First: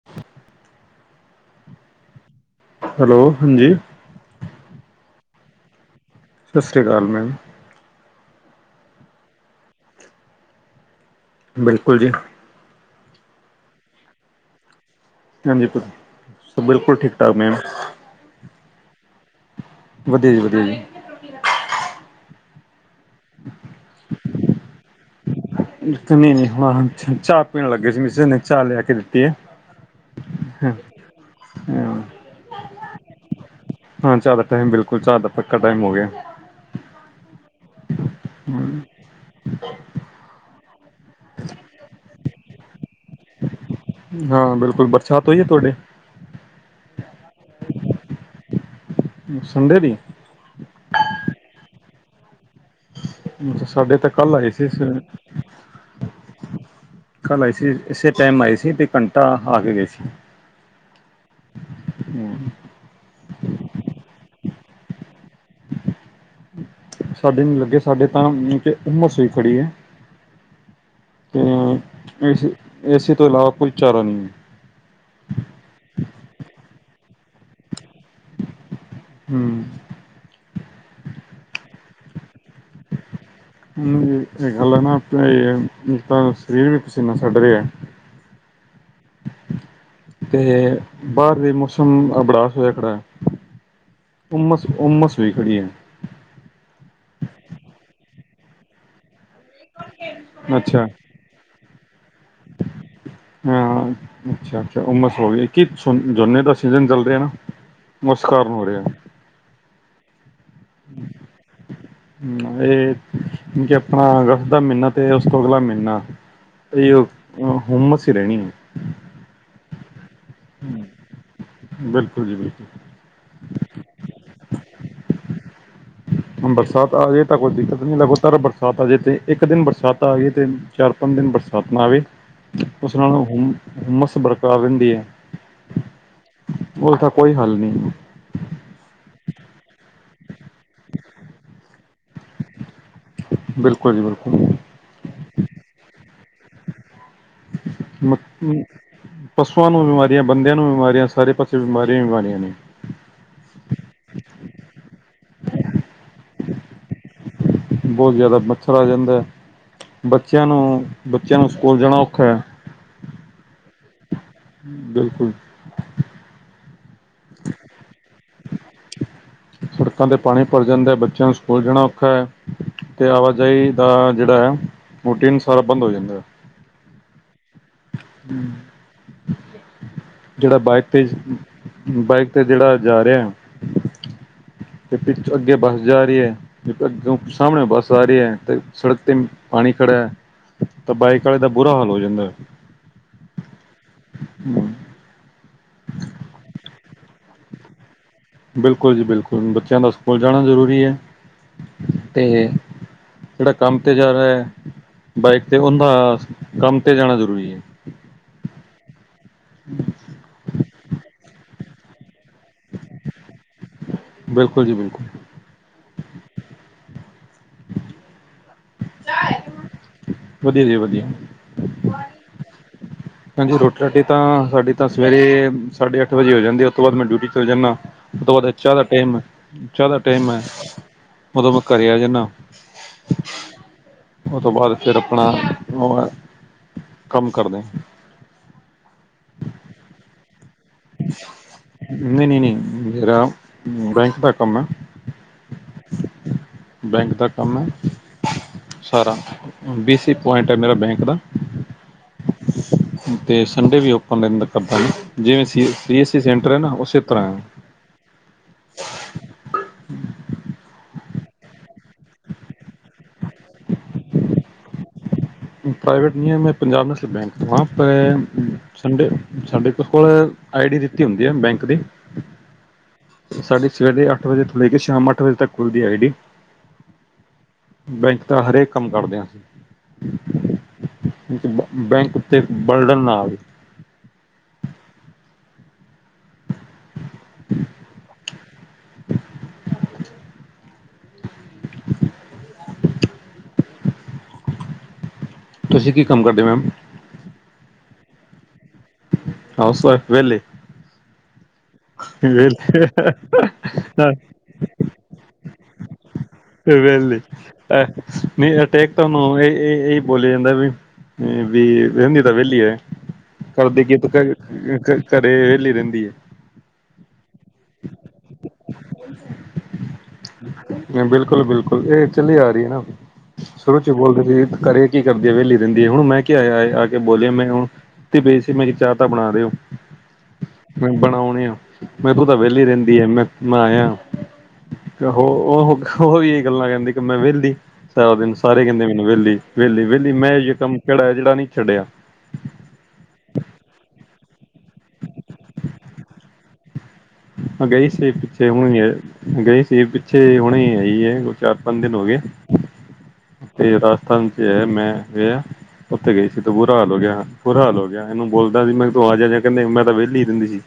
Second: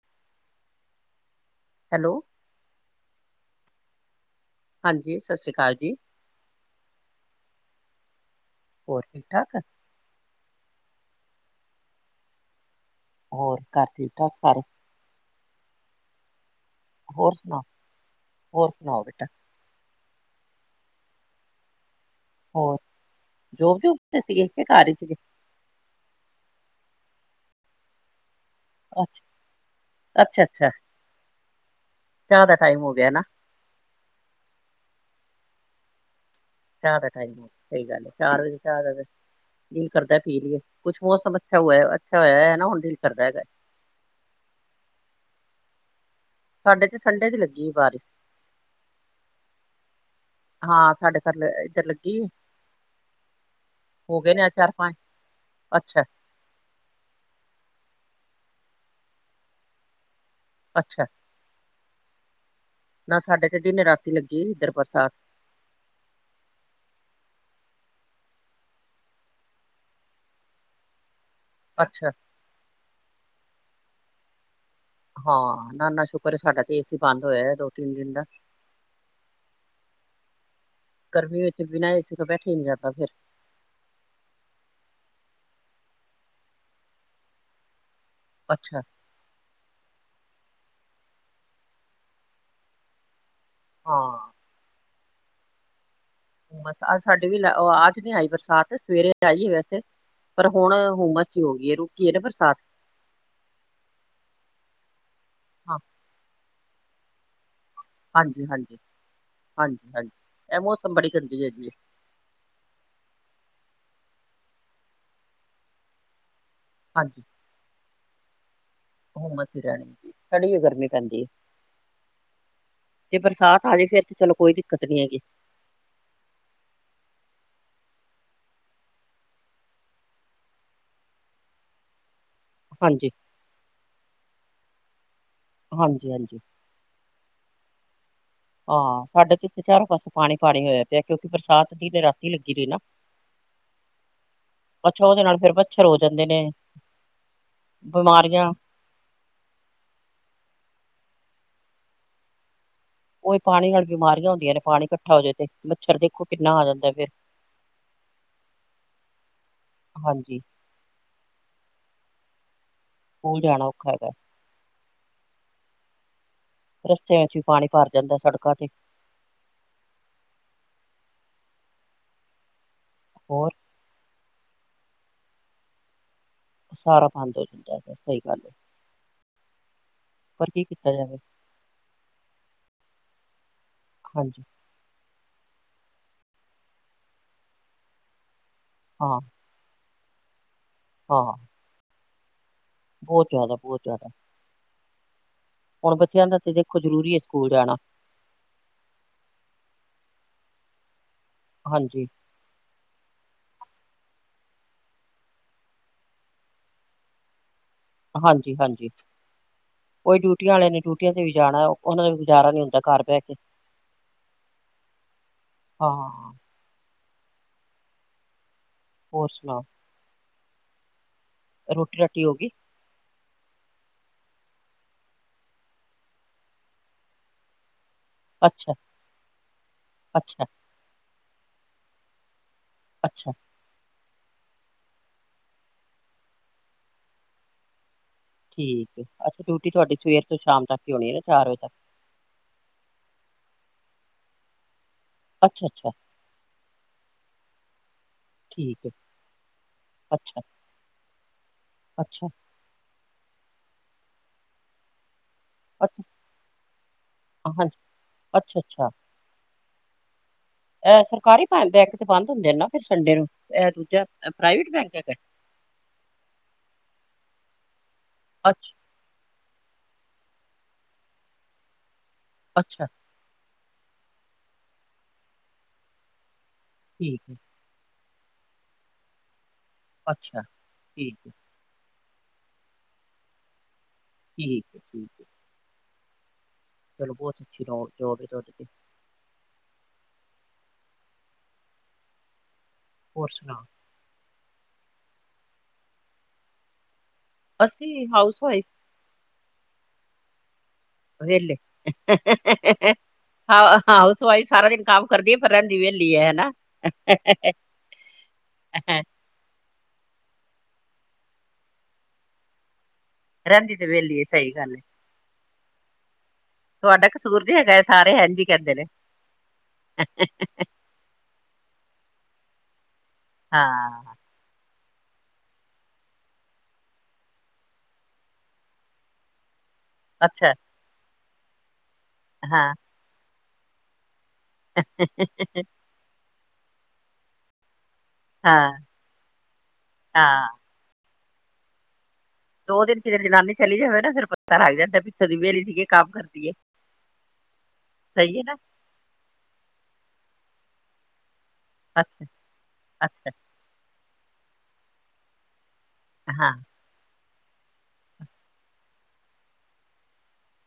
[inaudible] Hello hello ਹਾਂਜੀ ਹਾਂਜੀ ਸਤਿ ਸ਼੍ਰੀ ਅਕਾਲ ਜੀ। ਸਤਿ ਸ਼੍ਰੀ ਅਕਾਲ ਮੈਮ। ਹੋਰ ਠੀਕ ਠਾਕ। ਬਿਲਕੁਲ ਜੀ। ਹੋਰ ਘਰ ਠੀਕ ਠਾਕ ਸਾਰੇ? ਹਾਂਜੀ, ਬਿਲਕੁਲ ਹੋਰ ਠੀਕ-ਠਾਕ ਮੈਮ। ਸੁਣਾਓ ਹੋਰ ਸੁਣਾਓ ਬੇਟਾ? ਵਧੀਆ ਜੀ, ਵਧੀਆ ਜੀ। ਹੋਰ ਜੋਬ ਜੂਬ ਤੇ ਸੀਗੇ ਕਿ ਘਰ ਹੀ ਸੀਗੇ? ਨ‌ਈ-ਨ‌ਈ ਹੁਣ ਚਾਹ ਪੀਣ ਲੱਗੇ ਸੀ [unintelligible] ਚਾਹ ਲਿਆ ਕੇ ਦਿੱਤੀ ਅੱਛਾ ਐ, ਅੱਛਾ ਅੱਛਾ ਹੂੰ। ਚਾਹ ਦਾ ਟਾਈਮ ਹੋ ਗਿਆ ਨਾ। ਹਾਂ ਚਾਹ ਦਾ ਟੈਮ ਬਿਲਕੁਲ ਚਾਹ ਦਾ ਪੱਕਾ ਟੈਮ ਹੋ ਗਿਆ। ਚਾਹ ਦਾ ਟਾਈਮ, ਸਹੀ ਗੱਲ ਏ ਚਾਰ ਵਜੇ ਚਾਹ ਦਾ [unintelligible] ਕਰਦਾ ਪੀਣ ਲੀਏ, ਕੁਛ ਮੌਸਮ ਅੱਛਾ ਹੁਆ ਅੱਛਾ ਹੋਇਆ ਐ ਨਾ ਹੁਣ ਦਿਲ ਕਰਦਾ ਹੈਗਾ। ਹਾਂ ਬਿਲਕੁਲ, ਬਰਸਾਤ ਹੋਈ ਐ ਤੁਹਾਡੇ? ਸਾਡੇ ਤੇ ਸੰਡੇ ਦੀ ਲੱਗੀ ਐ ਬਾਰਸ਼। ਸੰਡੇ ਦੀ? ਹਾਂ ਸਾਡੇ ਘਰ, ਏਦਰ ਲੱਗੀ ਏ? ਅੱਛਾ ਸਾਡੇ ਤਾਂ ਕੱਲ ਆਈ ਸੀ ਚਾਰ ਪੰਜ ਸਵੇਰੇ। ਅੱਛਾ ਕੱਲ ਆਈ ਸੀ ਏਸੇ ਟੈਮ ਆਈ ਸੀ ਤੇ ਘੰਟਾ ਆ ਕੇ ਗ‌ਈ ਸੀ। ਅੱਛਾ, ਨਾ ਸਾਡੇ ਤੇ ਦਿਨ-ਰਾਤੀ ਲੱਗੀ ਏਦਰ ਬਰਸਾਤ। ਸਾਡੇ ਨੀ ਲੱਗੇ ਸਾਡੇ ਤਾਂ ਤੇ ਹੁੰਮਸ ਹੋਈ ਖੜੀ ਐ। ਹੂੰ, ਅੱਛਾ ਏਸੇ ਏਸੇ ਤੋਂ ਇਲਾਵਾ ਕੋਈ ਚਾਰਾ ਨੀ। ਹਾਂ, ਨਾ-ਨਾ ਸ਼ੁਕਰ ਸਾਡਾ ਤੇ ਏ ਸੀ ਬੰਦ ਹੋਇਆ ਦੋ-ਤਿੰਨ ਦਿਨ ਦਾ। ਹੂੰ। ਗਰਮੀ ਵਿੱਚ ਬਿਨਾਂ ਏ ਸੀ ਤੋਂ ਬੈਠਿਆ ਈ ਨੀ ਜਾਂਦਾ ਫੇਰ। ਹੂੰ ਏਹ ਗੱਲਾਂ ਐ ਨਾ ਤੇ ਹੁਣ ਤਾਂ ਸਰੀਰ ਵੀ ਪਸੀਨਾ ਛੱਡ ਰੇਆ। ਅੱਛਾ। ਤੇ ਬਾਰ ਵੀ ਮੌਸਮ ਅਹ [unintelligible] ਹੋਇਆ ਖੜਾ ਐ। ਹਾਂ। ਊਮਸ-ਊਮਸ ਹੋਈ ਖੜੀ ਐ। ਹੁਮਸ ਅੱਜ ਸਾਡੀ ਵੀ ਓ ਅੱਜ ਨੀ ਆਈ ਬਰਸਾਤ ਸਵੇਰੇ ਆਈ ਐ ਵੈਸੇ ਪਰ ਹੁਣ ਹੁਮਸ ਸ਼ੁਰੂ ਹੋ ਗੀ ਏ ਰੁਕੀ ਏ ਨਾ ਬਰਸਾਤ। ਹੂੰ। ਅੱਛਾ-ਅੱਛਾ ਹੁੰਮਸ ਹੋ ਗਈ, ਕੇ ਹਾਂ ਝੋਨੇ ਜੋਨੇ ਦਾ ਸੀਜ਼ਨ ਚਲ ਰਿਹਾ ਨਾ। ਉਸ ਕਾਰਨ ਹੋ ਹਾਂਜੀ-ਹਾਂਜੀ, ਰਿਹਾ ਹਾਂਜੀ-ਹਾਂਜੀ ਐਹ ਮੌਸਮ ਬੜੀ ਗੰਦੀ ਹੈਗੀ ਏ। ਹੂੰ ਏ ਜੀ ਆਪਣਾ ਅਗਸਤ ਦਾ ਮੀਨਾ ਤੇ ਓਸ ਤੋਂ ਅਗਲਾ ਮੀਨਾ ਏਹੀਓ ਹੁੰਮਸ ਈ ਰਹਿਣੀ ਐ। ਹੁੰਮਸ ਈ ਰਹਿਣੀ, ਸੜੀ ਗਰਮੀ ਪੈਂਦੀ ਏ। ਬਿਲਕੁਲ ਜੀ ਬਿਲਕੁਲ ਜੇ ਬਰਸਾਤ ਆ ਜੇ ਫੇਰ ਤੇ ਚਲੋ ਕੋਈ ਦਿੱਕਤ ਨੀ ਹੈਗੀ। ਹੁਣ ਬਰਸਾਤ ਆਵੇ ਤਾਂ ਕੋਈ ਦਿੱਕਤ ਨੀ ਲਗਾਤਾਰ ਬਰਸਾਤ ਆ ਜੇ ਤੇ ਇੱਕ ਦਿਨ ਬਰਸਾਤ ਆ ਜੇ ਤ ਚਾਰ-ਪੰਜ ਦਿਨ ਬਰਸਾਤ ਨਾ ਆਵੇ, ਉਸ ਹਾਂਜੀ ਨਾਲ ਹੁੰ ਹੁੰਮਸ ਬਰਕਰਾਰ ਰਹਿੰਦੀ ਏ। ਹਾਂਜੀ-ਹਾਂਜੀ। ਓਦਾ ਕੋਈ ਹਾਲ ਨੀ। ਹਾਂ, ਸਾਡੇ ਤੇ ਏਥੇ ਚਾਰੋਂ ਪਾਸੇ ਪਾਣੀ-ਪਾਣੀ ਹੋਇਆ ਪਿਆ ਕਿਉਂਕਿ ਬਰਸਾਤ ਦਿਨ-ਰਾਤੀ ਲੱਗੀ ਰਹੀ ਨਾ। ਬਿਲਕੁਲ ਜੀ ਬਿਲਕੁਲ। ਅੱਛਾ ਓਦੇ ਨਾਲ ਫੇਰ ਮੱਛਰ ਹੋ ਜਾਂਦੇ ਨੇ। ਬਿਮਾਰੀਆਂ ਮੱਖੀ ਪਸੂਆਂ ਨੂੰ ਬਿਮਾਰੀਆਂ ਬੰਦਿਆਂ ਨੂੰ ਬਿਮਾਰੀਆਂ ਸਾਰੇ ਪਾਸੇ ਬਿਮਾਰੀਆਂ ਈ ਬਿਮਾਰੀਆਂ ਨੇ ਉਹੀ ਪਾਣੀ ਨਾਲ ਬਿਮਾਰੀਆਂ ਹੁੰਦੀਆਂ ਨੇ ਪਾਣੀ ਇਕੱਠਾ ਹੋ ਜਾਵੇ ਤੇ ਮੱਛਰ ਦੇਖੋ ਕਿੰਨਾ ਆ ਜਾਂਦਾ ਫੇਰ ਬਹੁਤ ਜ਼ਿਆਦਾ ਮੱਛਰ ਆ ਜਾਂਦਾ ਹੈ ਹਾਂਜੀ ਬੱਚਿਆਂ ਨੂੰ ਬੱਚਿਆਂ ਨੂੰ ਸਕੂਲ ਜਾਣਾ ਔਖਾ ਹੈ। ਸਕੂਲ ਜਾਣਾ ਔਖਾ ਹੈਗਾ ਬਿਲਕੁਲ। ਰਸਤਿਆਂ ਚ ਵੀ ਪਾਣੀ ਭਰ ਜਾਂਦਾ ਸੜਕਾਂ ਤੇ ਸੜਕਾਂ ਤੇ ਪਾਣੀ ਭਰ ਜਾਂਦਾ ਹੈ ਬੱਚਿਆਂ ਨੂੰ ਸਕੂਲ ਜਾਣਾ ਔਖਾ ਹੈ ਤੇ ਹੋਰ ਆਵਾਜਾਈ ਦਾ ਜਿਹੜਾ ਹੈ ਮੋਟੀਨ ਸਾਰਾ ਬੰਦ ਹੋ ਜਾਂਦਾ। ਸਾਰਾ ਬੰਦ ਹੋ ਜਾਂਦਾ। ਹੈਗਾ ਸਹੀ ਗੱਲ ਹੈ ਪਰ ਜਿਹੜਾ ਕੀ ਬਾਈਕ ਕੀਤਾ ਤੇਜ਼ ਜਾਵੇ ਬਾਈਕ ਤੇ ਜਿਹੜਾ ਜਾ ਰਿਹਾ ਹਾਂਜੀ। ਤੇ ਪਿੱਛ ਅੱਗੇ ਬੱਸ ਜਾ ਰਹੀ ਹੈ ਅੱਗੇ ਸਾਹਮਣੇ ਬੱਸ ਆ ਰਹੀ ਹੈ ਤੇ ਸੜਕ ਤੇ ਹਾਂ ਪਾਣੀ ਖੜੇਆ ਹੈ ਤਾਂ ਬਾਈਕ ਹਾਂ ਵਾਲੇ ਦਾ ਬੁਰਾ ਹਾਲ ਹੋ ਜਾਂਦਾ ਏ। ਬਹੁਤ ਜ਼ਿਆਦਾ ਬਹੁਤ ਜ਼ਿਆਦਾ। [inaudible] ਹੁਣ ਬੱਚਿਆਂ ਦਾ ਤੇ ਦੇਖੋ ਜ਼ਰੂਰੀ ਹੈ ਸਕੂਲ ਜਾਣਾ ਬਿਲਕੁਲ ਜੀ ਬਿਲਕੁਲ ਬੱਚਿਆਂ ਦਾ ਸਕੂਲ ਜਾਣਾ ਜ਼ਰੂਰੀ ਹੈ। ਹਾਂਜੀ। ਤੇ ਜਿਹੜਾ ਕੰਮ ਤੇ ਜਾ ਰਿਹਾ ਹੈ ਬਾਈਕ ਤੇ ਉਹਦਾ ਕੰਮ ਤੇ ਜਾਣਾ ਜ਼ਰੂਰੀ ਹੈ। ਹਾਂਜੀ ਹਾਂਜੀ ਔਈ ਡਿਊਟੀਆਂ ਵਾਲੇ ਨੇ ਡਿਊਟੀਆਂ ਤੇ ਵੀ ਜਾਣਾ ਉਹ ਉਹਨਾਂ ਦਾ ਵੀ ਗੁਜ਼ਾਰਾ ਨੀ ਹੁੰਦਾ ਘਰ ਬਹਿ ਕੇ ਬਿਲਕੁਲ ਜੀ ਬਿਲਕੁਲ ਹਾਂ ਹਾਂ ਹੋਰ ਸੁਣਾਓ ਵਧੀਆ ਜੀ ਵਧੀਆ। ਰੋਟੀ ਰਾਟੀ ਹੋ ਗਈ। ਹਾਂਜੀ ਰੋਟੀ ਰਾਟੀ ਤਾਂ ਸਾਡੀ ਤਾਂ ਸਵੇਰੇ ਸਾਢੇ ਅੱਠ ਵਜੇ ਹੀ ਹੋ ਜਾਂਦੀ ਉਸ ਤੋਂ ਬਾਅਦ ਮੈਂ ਡਿਊਟੀ ਚਲੇ ਜਾਂਨਾ। ਉਹ ਤੋਂ ਬਾਅਦ ਅੱਛਾ ਚਾਹ ਦਾ ਟਾਈਮ ਚਾਹ ਦਾ ਟਾਈਮ ਹੈ ਅੱਛਾ ਉਦੋਂ ਮੈਂ ਘਰੇ ਆ ਜਾਂਨਾ। ਅੱਛਾ। ਉਹ ਤੋਂ ਬਾਅਦ ਫਿਰ ਆਪਣਾ ਮੋਬਾਈਲ ਕੰਮ ਕਰਦਾ ਠੀਕ ਹੈ ਅੱਜ ਡਿਊਟੀ ਤੁਹਾਡੀ ਸਵੇਰ ਤੋਂ ਸ਼ਾਮ ਤੱਕ ਈ ਹੋਣੀ ਹੈ ਚਾਰ ਵਜੇ ਤੱਕ ਨਹੀਂ ਨਹੀਂ ਨਹੀਂ ਮੇਰਾ ਬੈਂਕ ਦਾ ਕੰਮ ਹੈ। ਅੱਛਾ ਅੱਛਾ। ਬੈਂਕ ਦਾ ਕੰਮ ਹੈ। ਠੀਕ ਏ, ਸਾਰਾ ਬੀ ਸੀ ਅੱਛਾ-ਅੱਛਾ, ਪੁਆਇੰਟ ਏ ਮੇਰਾ ਬੈਂਕ ਦਾ। ਅੱਛਾ। ਤੇ ਸੰਡੇ ਵੀ ਓਪਨ ਦ ਕਰਦਾ ਜ ਜਿਵੇਂ ਸੀ ਅੱਛਾ ਐੱਸ ਸੀ ਸੈਂਟਰ ਹੈ ਨਾ ਉਸੇ ਤਰ੍ਹਾਂਹ ਹਾਂ, ਐ। ਹਾਂਜੀ, ਅੱਛਾ-ਅੱਛਾ। ਐ ਸਰਕਾਰੀ ਬੈਂਕ ਤੇ ਬੰਦ ਹੁੰਦੇ ਆ ਨਾ ਫਿਰ ਸੰਡੇ ਨੂੰ ਇਹ ਦੂਜਾ ਅ ਪ੍ਰਾਈਵੇਟ ਬੈਂਕ ਹੈ ਕਿ। ਪ੍ਰਾਈਵੇਟ ਨਹੀਂ ਏ ਮੈਂ ਪੰਜਾਬ ਨੈਸ਼ਨਲ ਬੈਂਕ ਤੋਂ ਆ ਪ ਅੱਛਾ, ਸੰਡੇ ਸੰਡੇ ਤੇ ਫੁਲ ਆਈ ਡੀ ਦਿੱਤੀ ਹੁੰਦੀ ਆ ਬੈਂਕ ਦੀ। ਅੱਛਾ‌। ਸਾਡੀ ਸਵੇਰ ਦੇ ਅੱਠ ਵਜੇ ਤੋਂ ਲੇਗੇ ਸ਼ਾਮ ਅੱਠ ਵਜੇ ਤੱਕ ਖੁੱਲਦੀ ਆਈ ਡੀ। ਠੀਕ ਹੈ। ਬੈਂਕ ਦਾ ਹਰੇਕ ਕੰਮ ਕਰਦੇ ਆ ਅਸੀਂ ਅੱਛਾ ਠੀਕ ਏ ਬ ਬੈਂਕ ਉੱਤੇ ਬਰਡਨ ਨਾ ਆਵੇ ਠੀਕ ਏ ਠੀਕ ਏ ਚਲੋ ਬਹੁਤ ਅੱਛੀ ਜੋਬ ਐ ਤੁਹਾਡੀ ਤੇ [inaudible] ਹੋਰ ਸੁਨਾਓ ਤੁਸੀਂ ਕੀ ਕੰਮ ਕਰਦੇ ਓ ਮੈਮ ਅਸੀਂ ਹਾਊਸ ਵਾਈਫ ਹਾਊਸ ਵਾਇਫ ਵੇਹਲੇ ਵੇਹਲੇ, ਵਿਹਲੇ ਹਾਊਸ ਵਾਇਫ ਸਾਰਾ ਦਿਨ ਕਾਮ ਕਰਦੀ ਏ ਪਰ ਰਹਿੰਦੀ ਵੇਲੀ ਏ ਹੈਨਾ ਵੇਹਲੇ ਐ ਨਹੀਂ ਏ ਤੇ ਇਕ ਕਮ ਏ ਏ ਬੋਲੀ ਜਾਂਦਾ ਵੀ ਵੀ ਰੈਹਿੰਦੀ ਤਾਂ ਵਿਹਲੀ ਐ ਰਹਿੰਦੀ ਕਰਦੀ ਤੇ ਕੀ ਏ ਤੂੰ ਵਿਹਲੀ ਕਿਹ ਸਹੀ ਗੱਲ ਏ। ਘ ਘਰੇ ਵੇਲੀ ਰਹਿੰਦੀ ਏ ਤੁਹਾਡਾ ਕਸੂਰ ਨੀ ਹੈਗਾ ਏ ਸਾਰੇ ਹੈਂਜੀ ਕਹਿੰਦੇ ਨੇ [inaudible] [unintelligible] ਬਿਲਕੁਲ-ਬਿਲਕੁਲ ਇਹ ਚੱਲੀ ਆ ਰਹੀ ਏ ਨਾ ਸ਼ੁਰੂ ਚ ਹੀ ਹਾਂ, ਬੋਲਦੇ ਸੀ ਘਰੇ ਕੀ ਕਰਦੀ ਏ ਵਿਹਲੀ ਰਹਿੰਦੀ ਹੁਨ ਮੈਂ ਕਿਹਾ ਇਆ ਆ ਕੇ ਬੋਲਿਆ ਮੈਂ ਹੁਨ ਸੁਤੀ ਪਈ ਸੀ, ਮੈ ਕਿਹਾ ਚਾਹ ਤਾਂ ਬਨਾ ਦੇਓ ਅੱਛਾ। ਮੈਂ ਬਣਾਉਣੇ ਆ ਮੈਂ ਤੂੰ ਤਾਂ ਵਿਹਲੀ ਹਾਂ, ਰਹਿੰਦੀ ਆ ਮੈਂ ਆਇਆ ਉਹ ਉਹ ਉਹ ਵੀ ਇਹੀ ਗੱਲਾਂ ਕਹਿੰਦੀ ਕਿ ਮੈਂ ਵੇਹਲੀ ਸਾਰਾ ਦਿਨ ਸਾਰੇ ਹਾਂ, ਕੈਂਹਦੇ ਮੈਨੂੰ ਵਿਹਲ- ਵਿਹਲੀ-ਵਿਹਲੀ ਹਾਂ। ਮੈਂ ਅਜੇਹਾ ਕੰਮ ਕਿਹੜਾ ਏ ਜਿਹੜਾ ਨਹੀਂ ਛੱਡਿਆ। ਦੋ ਦਿਨ ਕਿਧਰੇ ਜਨਾਨੀ ਚਲੀ ਜਾਵੇ ਨਾ ਫਿਰ ਪੱਤਾ ਲੱਗ ਜਾਂਦਾ ਪਿੱਛੋਂ ਦੀ ਵੇਹਲੀ ਸੀਗੀ ਕੰਮ ਕਰਦੀ ਏ ਅ ਗਈ ਸੀ ਪਿੱਛੇ ਹੁਨੇ ਗਈ ਪਿੱਛੇ ਹੁਨੇ ਆਈ ਏ ਚਾਰ, ਪੰਜ ਦਿਨ ਹੋ ਗਏ ਅੱਛਾ ਅੱਛਾ। ਤੇ ਰਾਜਸਥਾਨ ਚ ਐ ਮੈਂ ਗਿਆ, ਉੱਥੇ ਗਈ ਸੀ ਤੇ ਹਾਂ ਬੂਰਾ ਹਾਲ ਹੋ ਗਿਆ ਬੁਰਾ ਹਾਲ ਹੋ ਗਿਆ ਇਹਨੂੰ ਬੋਲਦਾ ਸੀ, ਮੈਂ ਕਿਹਾ ਤੂੰ ਆ ਜਾ ਕਹਿੰਦੇ ਮੈਂ ਤਾਂ ਵਿਹਲੀ ਰੈਹਿੰਦੀ ਸੀ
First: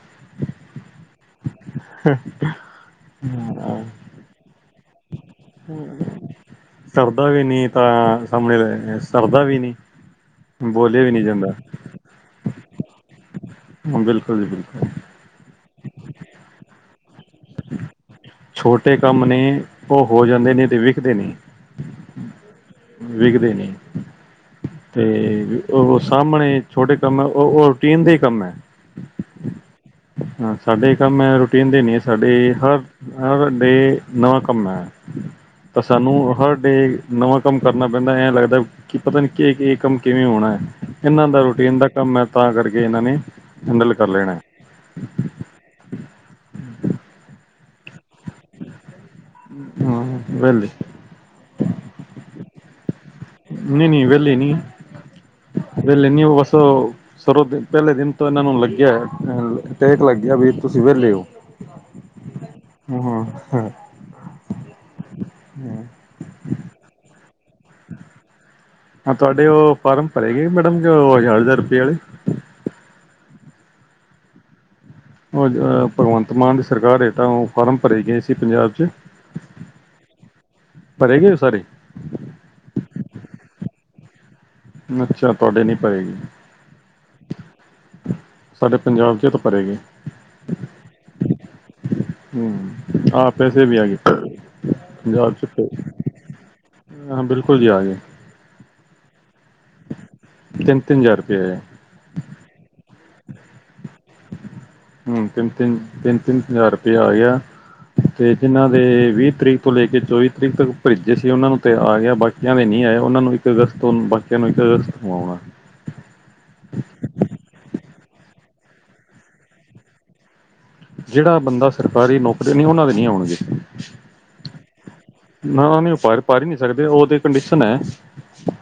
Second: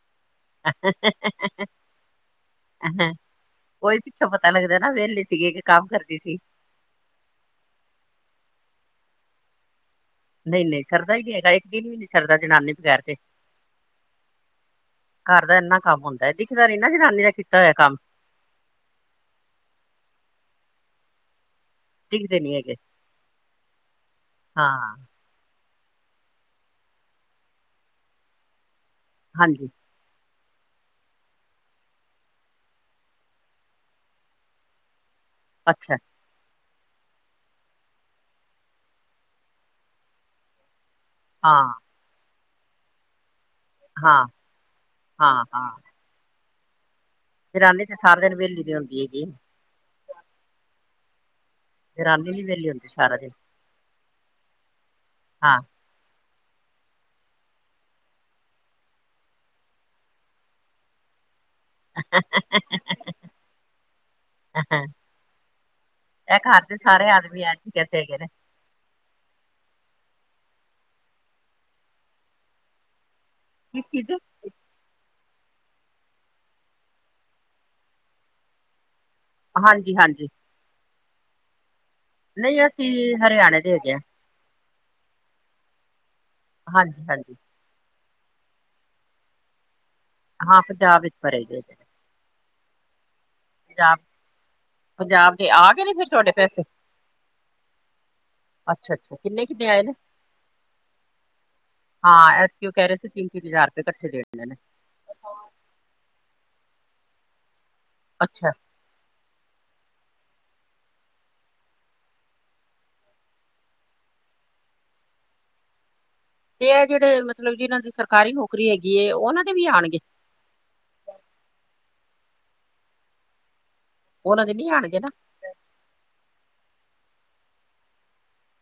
ਓਈ ਪਿੱਛੋਂ ਪਤਾ ਲਗਦਾ ਨਾ ਵੇਹਲੀ ਸਰਦਾ ਵੀ ਨੀ ਤਾਂ ਸਾਹਮਨੇ ਰਹੇ ਸਰਦਾ ਵੀ ਨੀ ਨਹੀਂ-ਨਹੀਂ ਸਰਦਾ ਈ ਨੀ ਹੈਗਾ, ਇੱਕ ਦਿਨ ਵੀ ਨੀ ਸਰਦਾ ਜਨਾਨੀ ਬਗੈਰ ਤੇ ਹਾ ਬਿਲਕੁਲ ਜੀ ਬਿਲਕੁਲ। ਘਰ ਦਾ ਐਨਾ ਕੰਮ ਹੁੰਦਾ ਐ ਦਿਖਦਾ ਨੀ ਨਾ ਜਨਾਨੀ ਦਾ ਕੀਤਾ ਹੋਇਆ ਕੰਮ ਛੋਟੇ ਕੰਮ ਨੇ ਉਹ ਹੋ ਜਾਂਦੇ ਨੇ ਤੇ ਵਿਖਦੇ ਨੇ ਦਿਖਦੇ ਨੀ ਹੈ ਵਿਖਦੇ ਨਈ ਹਾਂ ਤੇ ਉਹ ਸਾਹਮਨੇ ਛੋਟੇ ਕੰਮ ਐ ਉਹ ਉਹ ਰੂਟੀਨ ਦੇ ਹੀ ਕੰਮ ਏ ਹਾਂਜੀ ਹਾਂ ਸਾਡੇ ਕੰਮ ਏ ਰੂਟੀਨ ਦੇ ਨਹੀ ਏ ਸਾਡੇ ਹਰ ਹਰ ਡੇ ਨਵਾਂ ਕੰਮ ਏ ਤਾਂ ਅੱਛਾ ਸਾਨੂੰ ਹਰ ਡੇ ਨਵਾਂ ਕੰਮ ਕਰਨਾ ਪੈਂਦਾ ਐ ਲੱਗਦਾ ਕਿ ਪਤਾ ਨੀ ਕੇ ਕੇ ਕੰਮ ਕਿਵੇਂ ਹੋਨਾ ਹੈ, ਇਹਨਾਂ ਦਾ ਹਾਂ ਰੂਟੀਨ ਦਾ ਕੰਮ ਏ ਤਾਂ ਕਰਕੇ ਇਹਨਾਂ ਨੇ ਹੈਂਡਲ ਕਰ ਹਾਂ, ਲੈਣਾ ਹੈ। ਹਾਂ- ਹਾਂ। ਫ਼ਿਰ ਆ ਨੀ ਤੇ ਸਾਰਾਂ ਦਿਨ ਵਿਹਲੀ ਨੀਂ ਹੁੰਦੀ ਹੈਗੀ। ਹਾਂ, ਕੀ ਗੱਲ ਏ। ਤੇ ਰਾਤ ਨੂੰ ਵੀ ਵਿਹਲੀ ਹੁੰਦੀ ਸਾਰਾ ਦਿਨ। ਨਈ-ਨਈ ਵਹਿਲੇ ਨੀ। ਹਾਂ। ਵਹਿਲੇ ਨੀ ਓ ਬਸ ਓ। ਸਰੋਂ ਦਿ ਪਹਿਲੇ ਦਿਨ ਤੋਂ ਇਹਨਾਂ ਨੂੰ ਲੱਗਿਆ ਹੋਇਆ, ਟੇਕ ਲੱਗਿਆ ਵੀ ਤੁਸੀਂ ਵਿਹਲੇ ਓ। [inaudible] ਹਾਂ। ਹਾਂ, ਐ ਘਰ ਦੇ ਸਾਰੇ ਆਦਮੀ ਐਂਜ ਈ ਕਰਦੇ ਹੈਗੇ ਨੇ। ਹਾਂ ਤੁਹਾਡੇ ਉਹ ਫਾਰਮ ਭਰੇ ਗੇ, ਮੈਡਮ ਜੋ ਹਜ਼ਾਰ ਹਜ਼ਾਰ ਰੁਪਏ ਵਾਲੇ। ਕਿਸ ਚੀਜ਼ ਦੇ। ਭਗਵੰਤ ਮਾਨ ਦੀ ਸਰਕਾਰ ਹੇਤ ਓ ਫਾਰਮ ਭਰੇ ਗਏ ਸੀ ਪੰਜਾਬ 'ਚ। ਹਾਂਜੀ-ਹਾਂਜੀ। ਭਰੇ ਗਏ ਓ ਸਾਰੇ। ਨਹੀਂ ਅਸੀਂ ਹਰਿਆਣੇ ਦੇ ਹੈਗੇ ਆ। ਅੱਛਾ ਤੁਹਾਡੇ ਨੀ ਭਰੇਗੇ। ਹਾਂਜੀ- ਹਾਂਜੀ। ਸਾਡੇ ਪੰਜਾਬ 'ਚ ਤਾਂ ਭਰੇ ਗੇ। ਹਾਂ ਪੰਜਾਬ ਵਿੱਚ ਤਾਂ ਭਰੇ ਗਏ ਦੇ। ਹੂੰ ਆਪ ਕੈਸੈ ਬੀ ਆਈਏਂ ਪੰਜਾਬ ਚ। ਦੇ ਆ ਗਏ ਨੇ ਫਿਰ ਤੁਹਾਡੇ ਪੈਸੇ ਹਾਂ ਬਿਲਕੁਲ ਜੀ ਆਗੇ। ਅੱਛਾ- ਅੱਛਾ ਕਿੰਨੇ- ਕਿੰਨੇ ਆਏ ਨੇ। ਤਿੰਨ ਤਿੰਨ ਹਜ਼ਾਰ ਰੁਪਏ ਆਇਆ ਹਾਂ ਐਤਕੀ ਉਹ ਕਹਿ ਰਹੇ ਸੀ ਤਿੰਨ- ਤਿੰਨ ਹਜ਼ਾਰ ਰੁਪਏ ਇਕੱਠੇ ਦੇਣੇ ਨੇ। ਹੂੰ ਤਿੰਨ- ਤਿੰਨ, ਤਿੰਨ -ਤਿੰਨ ਹਜ਼ਾਰ ਰੁਪਇਆ ਆਇਆ ਤੇ ਅੱਛਾ ਜਿਨਾ ਵੀਹ ਤਰੀਕ ਤੋਂ ਲੈ ਕੇ ਚੌਵੀ ਤਰੀਕ ਤੱਕ ਭੇਜੇ ਸੀ, ਉਹਨਾਂ ਨੂੰ ਤੇ ਆ ਗਿਆ ਬਾਕੀਆਂ ਦੇ ਨਹੀਂ ਆਏ ਉਹਨਾਂ ਨੂੰ ਚੋਦਾ ਸਤੰਬਰ ਬਾਕੀਆਂ ਨੂੰ ਮੇਰੇ ਖ਼ਿਆਲ ਆਉਣਾਂ। ਤੇ ਐ ਜਿਹੜੇ ਮਤਲਬ ਜਿਨਾਂ ਦੀ ਸਰਕਾਰੀ ਨੌਕਰੀ ਹੈਗੀ ਏ ਉਹਨਾਂ ਦੇ ਵੀ ਆਣਗੇ। ਜਿਹੜਾ ਬੰਦਾ ਸਰਕਾਰੀ ਨੌਕਰੀ ਨਈ ਉਹਨਾਂ ਦੇ ਨੀ ਆਉਣਗੇ। ਉਹਨਾਂ ਦੇ ਨੀ ਆਣਗੇ ਨਾ। ਨਾ ਉਹ ਨੀ ਫਾਰਮ ਭਰ- ਭਰ ਹੀ ਨੀਂ ਸਕਦੇ ਉਹ ਤੇ ਕੰਡੀਸ਼ਨ ਐ,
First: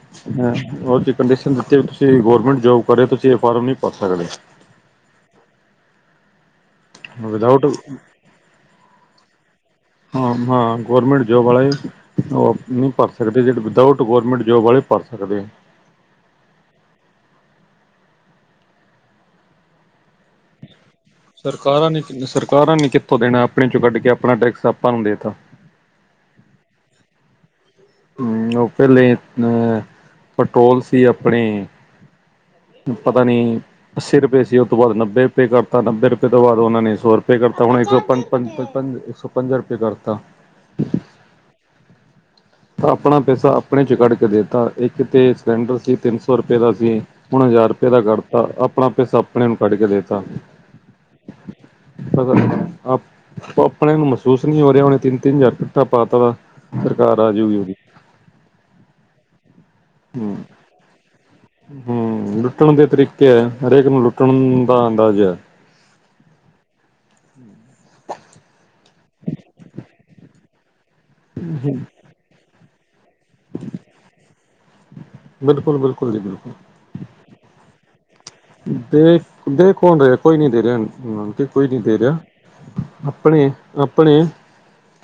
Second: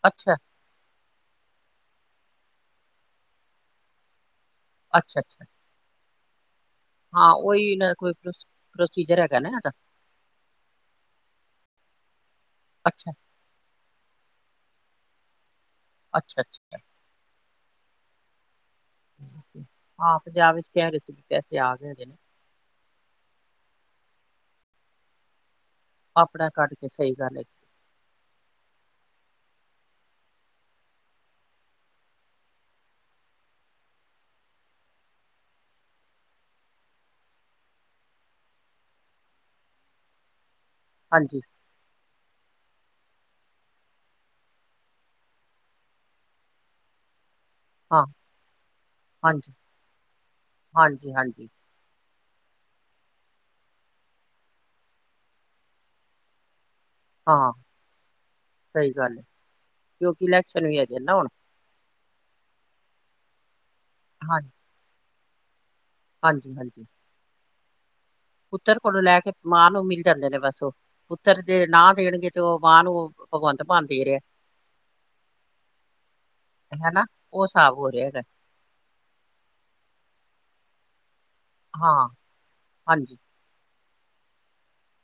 ਅੱਛਾ ਹੂੰ। ਉਹ ਤੇ ਕੰਡੀਸ਼ਨ ਦਿੱਤੀ ਤੁਸੀਂ ਗੌਰਮੈਂਟ ਜੋਬ ਕਰ ਰੇ, ਤੁਸੀਂ ਇਹ ਫਾਰਮ ਨੀਂ ਭਰ ਸਕਦੇ। ਅੱਛਾ -ਅੱਛਾ। ਹਾਂ ਵਿਦਆਊਟ ਉਹੀਂ ਨਾ ਕੋਈ ਪ੍ਰੋ ਪ੍ਰੋਸੀਜਰ ਹੈਗਾ ਨਾ ਹਾਡਾ। ਹਾਂ -ਹਾਂ ਗੌਰਮੈਂਟ ਜੋਬ ਵਾਲੇ ਉਹ ਨਹੀਂ ਭਰ ਅੱਛਾ ਸਕਦੇ। ਏ ਜਿਹੜੇ ਵਿਦਆਊਟ ਗੌਰਮੈਂਟ ਜੋਬ ਵਾਲੇ ਭਰ ਸਕਦੇ। ਅੱਛਾ -ਅੱਛਾ। ਹਾਂ ਪੰਜਾਬ ਵਿੱਚ ਕਹਿ ਰੇ ਸੀਗੇ। ਸਰਕਾਰਾਂ ਨੇ ਸਰਕਾਰਾਂ ਨੇ ਕਿੱਥੋਂ ਦੇਣਾ ਆਪਣੇ ਚੋਂ ਕੱਢ ਕੇ ਆਪਣਾ ਟੈਕਸ ਆਪਾਂ ਨੂੰ ਦੇਤਾ। ਆਪਣਾ ਕੱਢ ਕੇ, ਸਹੀ ਗੱਲ ਏ। ਹੂੰ ਉਹ ਪਹਿਲੇ ਅਹ ਪੈਟਰੋਲ ਸੀ ਆਪਣੇ ਪਤਾ ਨੀ। ਅੱਸੀ ਰੁਪਏ ਸੀ ਉਹ ਤੋਂ ਬਾਅਦ ਨੱਬੇ ਰੁਪਏ ਕਰਤਾ ਨੱਬੇ ਰੁਪਏ ਤੋਂ ਬਾਅਦ ਉਹਨਾਂ ਨੇ ਸੌ ਰੁਪਏ ਕਰਤਾ ਹੁਣ ਇੱਕ ਸੌ ਪੰ -ਪੰ ਇੱਕ ਸੌ ਪੰਜਾ ਰੁਪਏ ਕਰਤਾ। ਹਾਂਜੀ। ਆਪਣਾ ਪੈਸਾ ਆਪਣੇ 'ਚ ਕੱਢ ਕੇ ਦੇਤਾ, ਇੱਕ ਤੇ ਸਿਲੰਡਰ ਸੀ ਤਿੰਨ ਸੌ ਰੁਪਏ ਦਾ ਸੀ ਹੁਣ ਹਜ਼ਾਰ ਰੁਪਏ ਦਾ ਹਾਂ ਕੱਢਤਾ, ਆਪਣਾ ਪੈਸਾ ਆਪਣੇ ਹਾਂਜੀ ਨੂੰ ਕੱਢ ਕੇ ਦੇਤਾ। ਹਾਂਜੀ ਹਾਂਜੀ ਮਤਲਬ ਆਪ ਆਪਣੇ ਨੂੰ ਮਹਿਸੂਸ ਨਹੀਂ ਹੋ ਰਿਹਾ ਉਹਨੇ ਤਿੰਨ-ਤਿੰਨ ਹਜ਼ਾਰ ਇਕੱਠਾ ਪਾਤਾ ਵਾ, ਸਰਕਾਰ ਹਾਂ ਆਜੂਗੀ ਉਹਦੀ। ਸਹੀ ਗੱਲ, ਕਿਉਂਕਿ ਇਲੈਕਸ਼ਨ ਵੀ ਹੈਗੇ ਨਾ ਹੁਨ। ਹੂ, ਲੁੱਟਣ ਦੇ ਤਰੀਕੇ ਐ, ਹਰੇਕ ਨੂੰ ਹਾਂ ਲੁੱਟਣ ਦਾ ਅੰਦਾਜ਼ਾ। ਹਾਂਜੀ- ਹਾਂਜੀ। [inaudible] ਪੁੱਤਰ ਕੋਲੋਂ ਲੈ ਕੇ ਮਾਂ ਨੂੰ ਮਿਲ ਜਾਂਦੇ ਨੇ ਬਸ ਓ, ਪੁੱਤਰ ਜੇ ਹੈ ਨਾਂ ਦੇਣਗੇ ਤੇ ਉਹ ਮਾਂ ਨੂੰ ਭਗਵੰਤ ਮਾਨ ਦੇ ਰਿਆ। ਬਿਲਕੁਲ- ਬਿਲਕੁਲ ਜੀ, ਬਿਲਕੁਲ। ਹੈਨਾ, ਉਹ ਸਾਬ ਹੋ ਰਿਹਾ ਦਾ। ਦੇ, ਦੇ ਕੌਣ ਰਿਹਾ ਕੋਈ ਨੀ ਦੇ ਰਿਹਾ ਓਨੂੰ ਸਮਾਨ ਤੇ ਕੋਈ ਨਹੀਂ ਦੇ ਹਾਂ ਰਿਹਾ, ਹਾਂਜੀ ਆਪਣੇ- ਆਪਣੇ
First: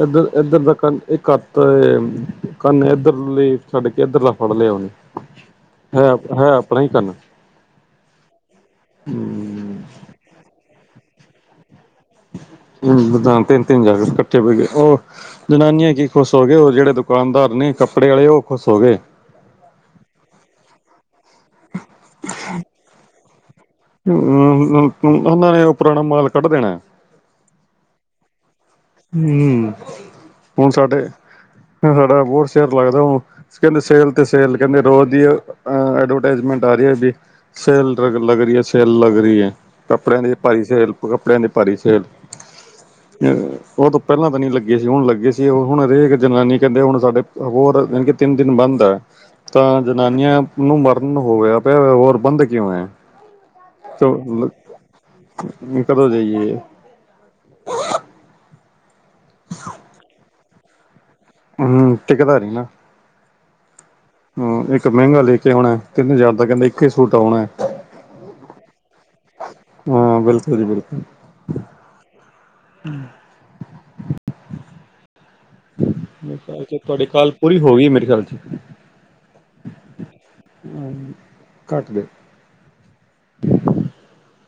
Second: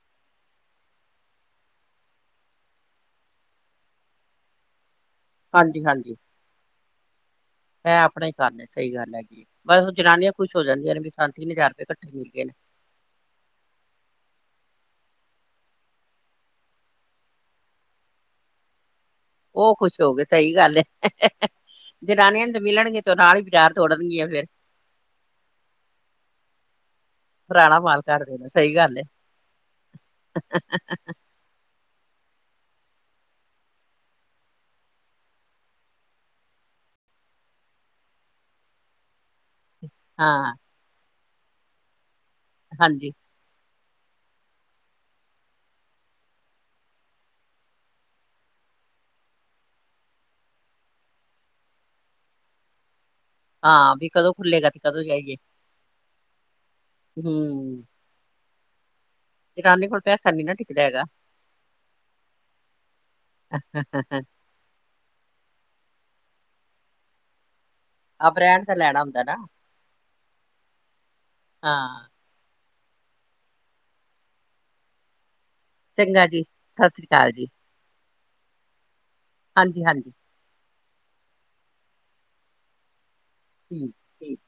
ਇੱਧਰ -ਇਧਰ ਦਾ ਕੰਨ ਇਕੱਤ ਕੰਨ ਇਧਰ ਲਈ ਛੱਡ ਕੇ ਇੱਧਰਲਾ ਫੜ ਲਿਆ ਉਹਨੇ। ਹਾਂਜੀ ਹੈ -ਹੈ ਆਪਣਾ ਹੀ ਕੰਨ। ਹੈ ਆਪਣਾ ਹੀ ਕੰਨ ਸਹੀ ਗੱਲ ਹੈਗੀ। ਬਸ ਜਨਾਨੀਆਂ ਖੁਸ਼ ਹੋ ਜਾਂਦੀਆਂ ਨੇ ਵੀ ਸਾਨੂੰ ਤਿੰਨ ਹਜ਼ਾਰ ਰੁਪਏ ਕੱਠੇ ਮਿਲ ਗਏ ਨੇ। ਹੂੰ, ਤਿੰਨ- ਤਿੰਨ ਹਜ਼ਾਰ ਇੱਕਠੇ ਪੈ ਗਏ, ਓ ਜਨਾਨੀਆਂ ਕੀ ਖੁਸ ਹੋ ਗਏ, ਉਹ ਜਿਹੜੇ ਦੁਕਾਨਦਾਰ ਨੇ ਕੱਪੜੇ ਆਲੇ, ਉਹ ਹੋ ਖੁਸ ਹੋ ਗਏ। ਉਹ ਖੁਸ਼ ਹੋ ਗਏ ਸਹੀ ਗੱਲ ਐ। ਹਾ, ਹਾ, ਹਾ ਜਨਾਨੀਆਂ ਨੂੰ ਤੇ ਮਿਲਣਗੇ ਤੇ ਉਹ ਨਾਲ ਹੀ ਬਜ਼ਾਰ ਹੂ, ਉਹਨਾਂ ਨੇ ਉਹ ਪੁਰਾਣਾ ਮਾਲ ਕੱਢ ਦੇਣਾ। ਪੁਰਾਣਾ ਮਾਲ ਕੱਢ ਦੇਣਾ, ਸਹੀ ਗੱਲ ਏ। ਹਮ ਹੁਣ ਸਾਡੇ ਸਾਡਾ ਬਹੁਤ ਸਿਰ ਲੱਗਦਾ ਹੋਊ ਸਕਿਲ ਸੇਲ ਤੇ ਸੇਲ ਕਹਿੰਦੇ ਰੋਜ਼ ਦੀ ਐਡਵਰਟਾਈਜ਼ਮੈਂਟ ਆ ਰਹੀ ਜੀ। ਸੈਲ ਲ ਲੱਗ ਰਹੀ ਐ, ਸੈੱਲ ਲੱਗ ਰਹੀ ਐ। ਕੱਪੜਿਆਂ ਹਾਂ ਭਾਰੀ ਸੇਲ, ਕੱਪੜਿਆਂ ਦੀ ਭਾਰੀ ਸੇਲ। ਹਾਂਜੀ। ਉਹ ਤੋਂ ਪਹਿਲਾਂ ਤਾਂ ਨਹੀਂ ਲੱਗੇ ਸੀ, ਹੁਣ ਲੱਗੇ ਸੀ, ਉਹ ਹੁਣ ਹਰੇਕ ਜਨਾਨੀ ਕਹਿੰਦੇ ਹੁਣ ਸਾਡੇ ਹੋਰ ਜਾਨਿਕੇ ਤਿੰਨ ਦਿਨ ਬੰਦ ਐ ਤਾਂ ਜਨਾਨੀਆਂ ਨੂੰ ਮਰਨ ਹੋ ਗਿਆ ਪਿਆ, ਹੋਰ ਬੰਦ ਕਿਉਂ ਹੈ? ਹਾਂ, ਭਈ ਕਦੋਂ ਖੁੱਲੇਗਾ ਤੇ ਕਦੋਂ ਜਾਈਏ। ਜੀ ਕਦੋਂ ਜਾਈਏ? ਹੂ। ਜਨਾਨੀ ਕੋਲ ਪੈਸਾ ਨਹੀਂ ਨਾ ਟਿਕਦਾ ਹੈਗਾ। ਹੂ ਟਿਕਦਾ ਨਹੀਂ ਆ। ਹ ਹ ਹ ਹ ਹੂ ਇੱਕ ਮਹਿੰਗਾ ਲੈ ਕੇ ਆਉਣਾ, ਤਿੰਨ ਹਜ਼ਾਰ ਦਾ ਕਹਿੰਦਾ ਇੱਕੇ ਸੂਟ ਆਉਣਾ। ਹਾਂ ਬ੍ਰਾਂਡ ਦਾ ਲੈਣਾ ਹੁੰਦਾ ਨਾ, ਹਾਂ ਬਿਲਕੁਲ ਜੀ ਬਿਲਕੁਲ ਹਾਂ। ਚੰਗਾ ਜੀ ਕਾਲ ਚ ਸਤਿ ਤੁਹਾਡੀ ਸ੍ਰੀ ਕਾਲ ਅਕਾਲ ਜੀ ਪੂਰੀ ਹੋ ਗਈ ਮੇਰੇ ਖਿਆਲ 'ਚ ਹਾਂਜੀ - ਹਾਂਜੀ। ਹੂ, ਕੱਟ ਦਿਓ। ਠੀਕ -ਠੀਕ।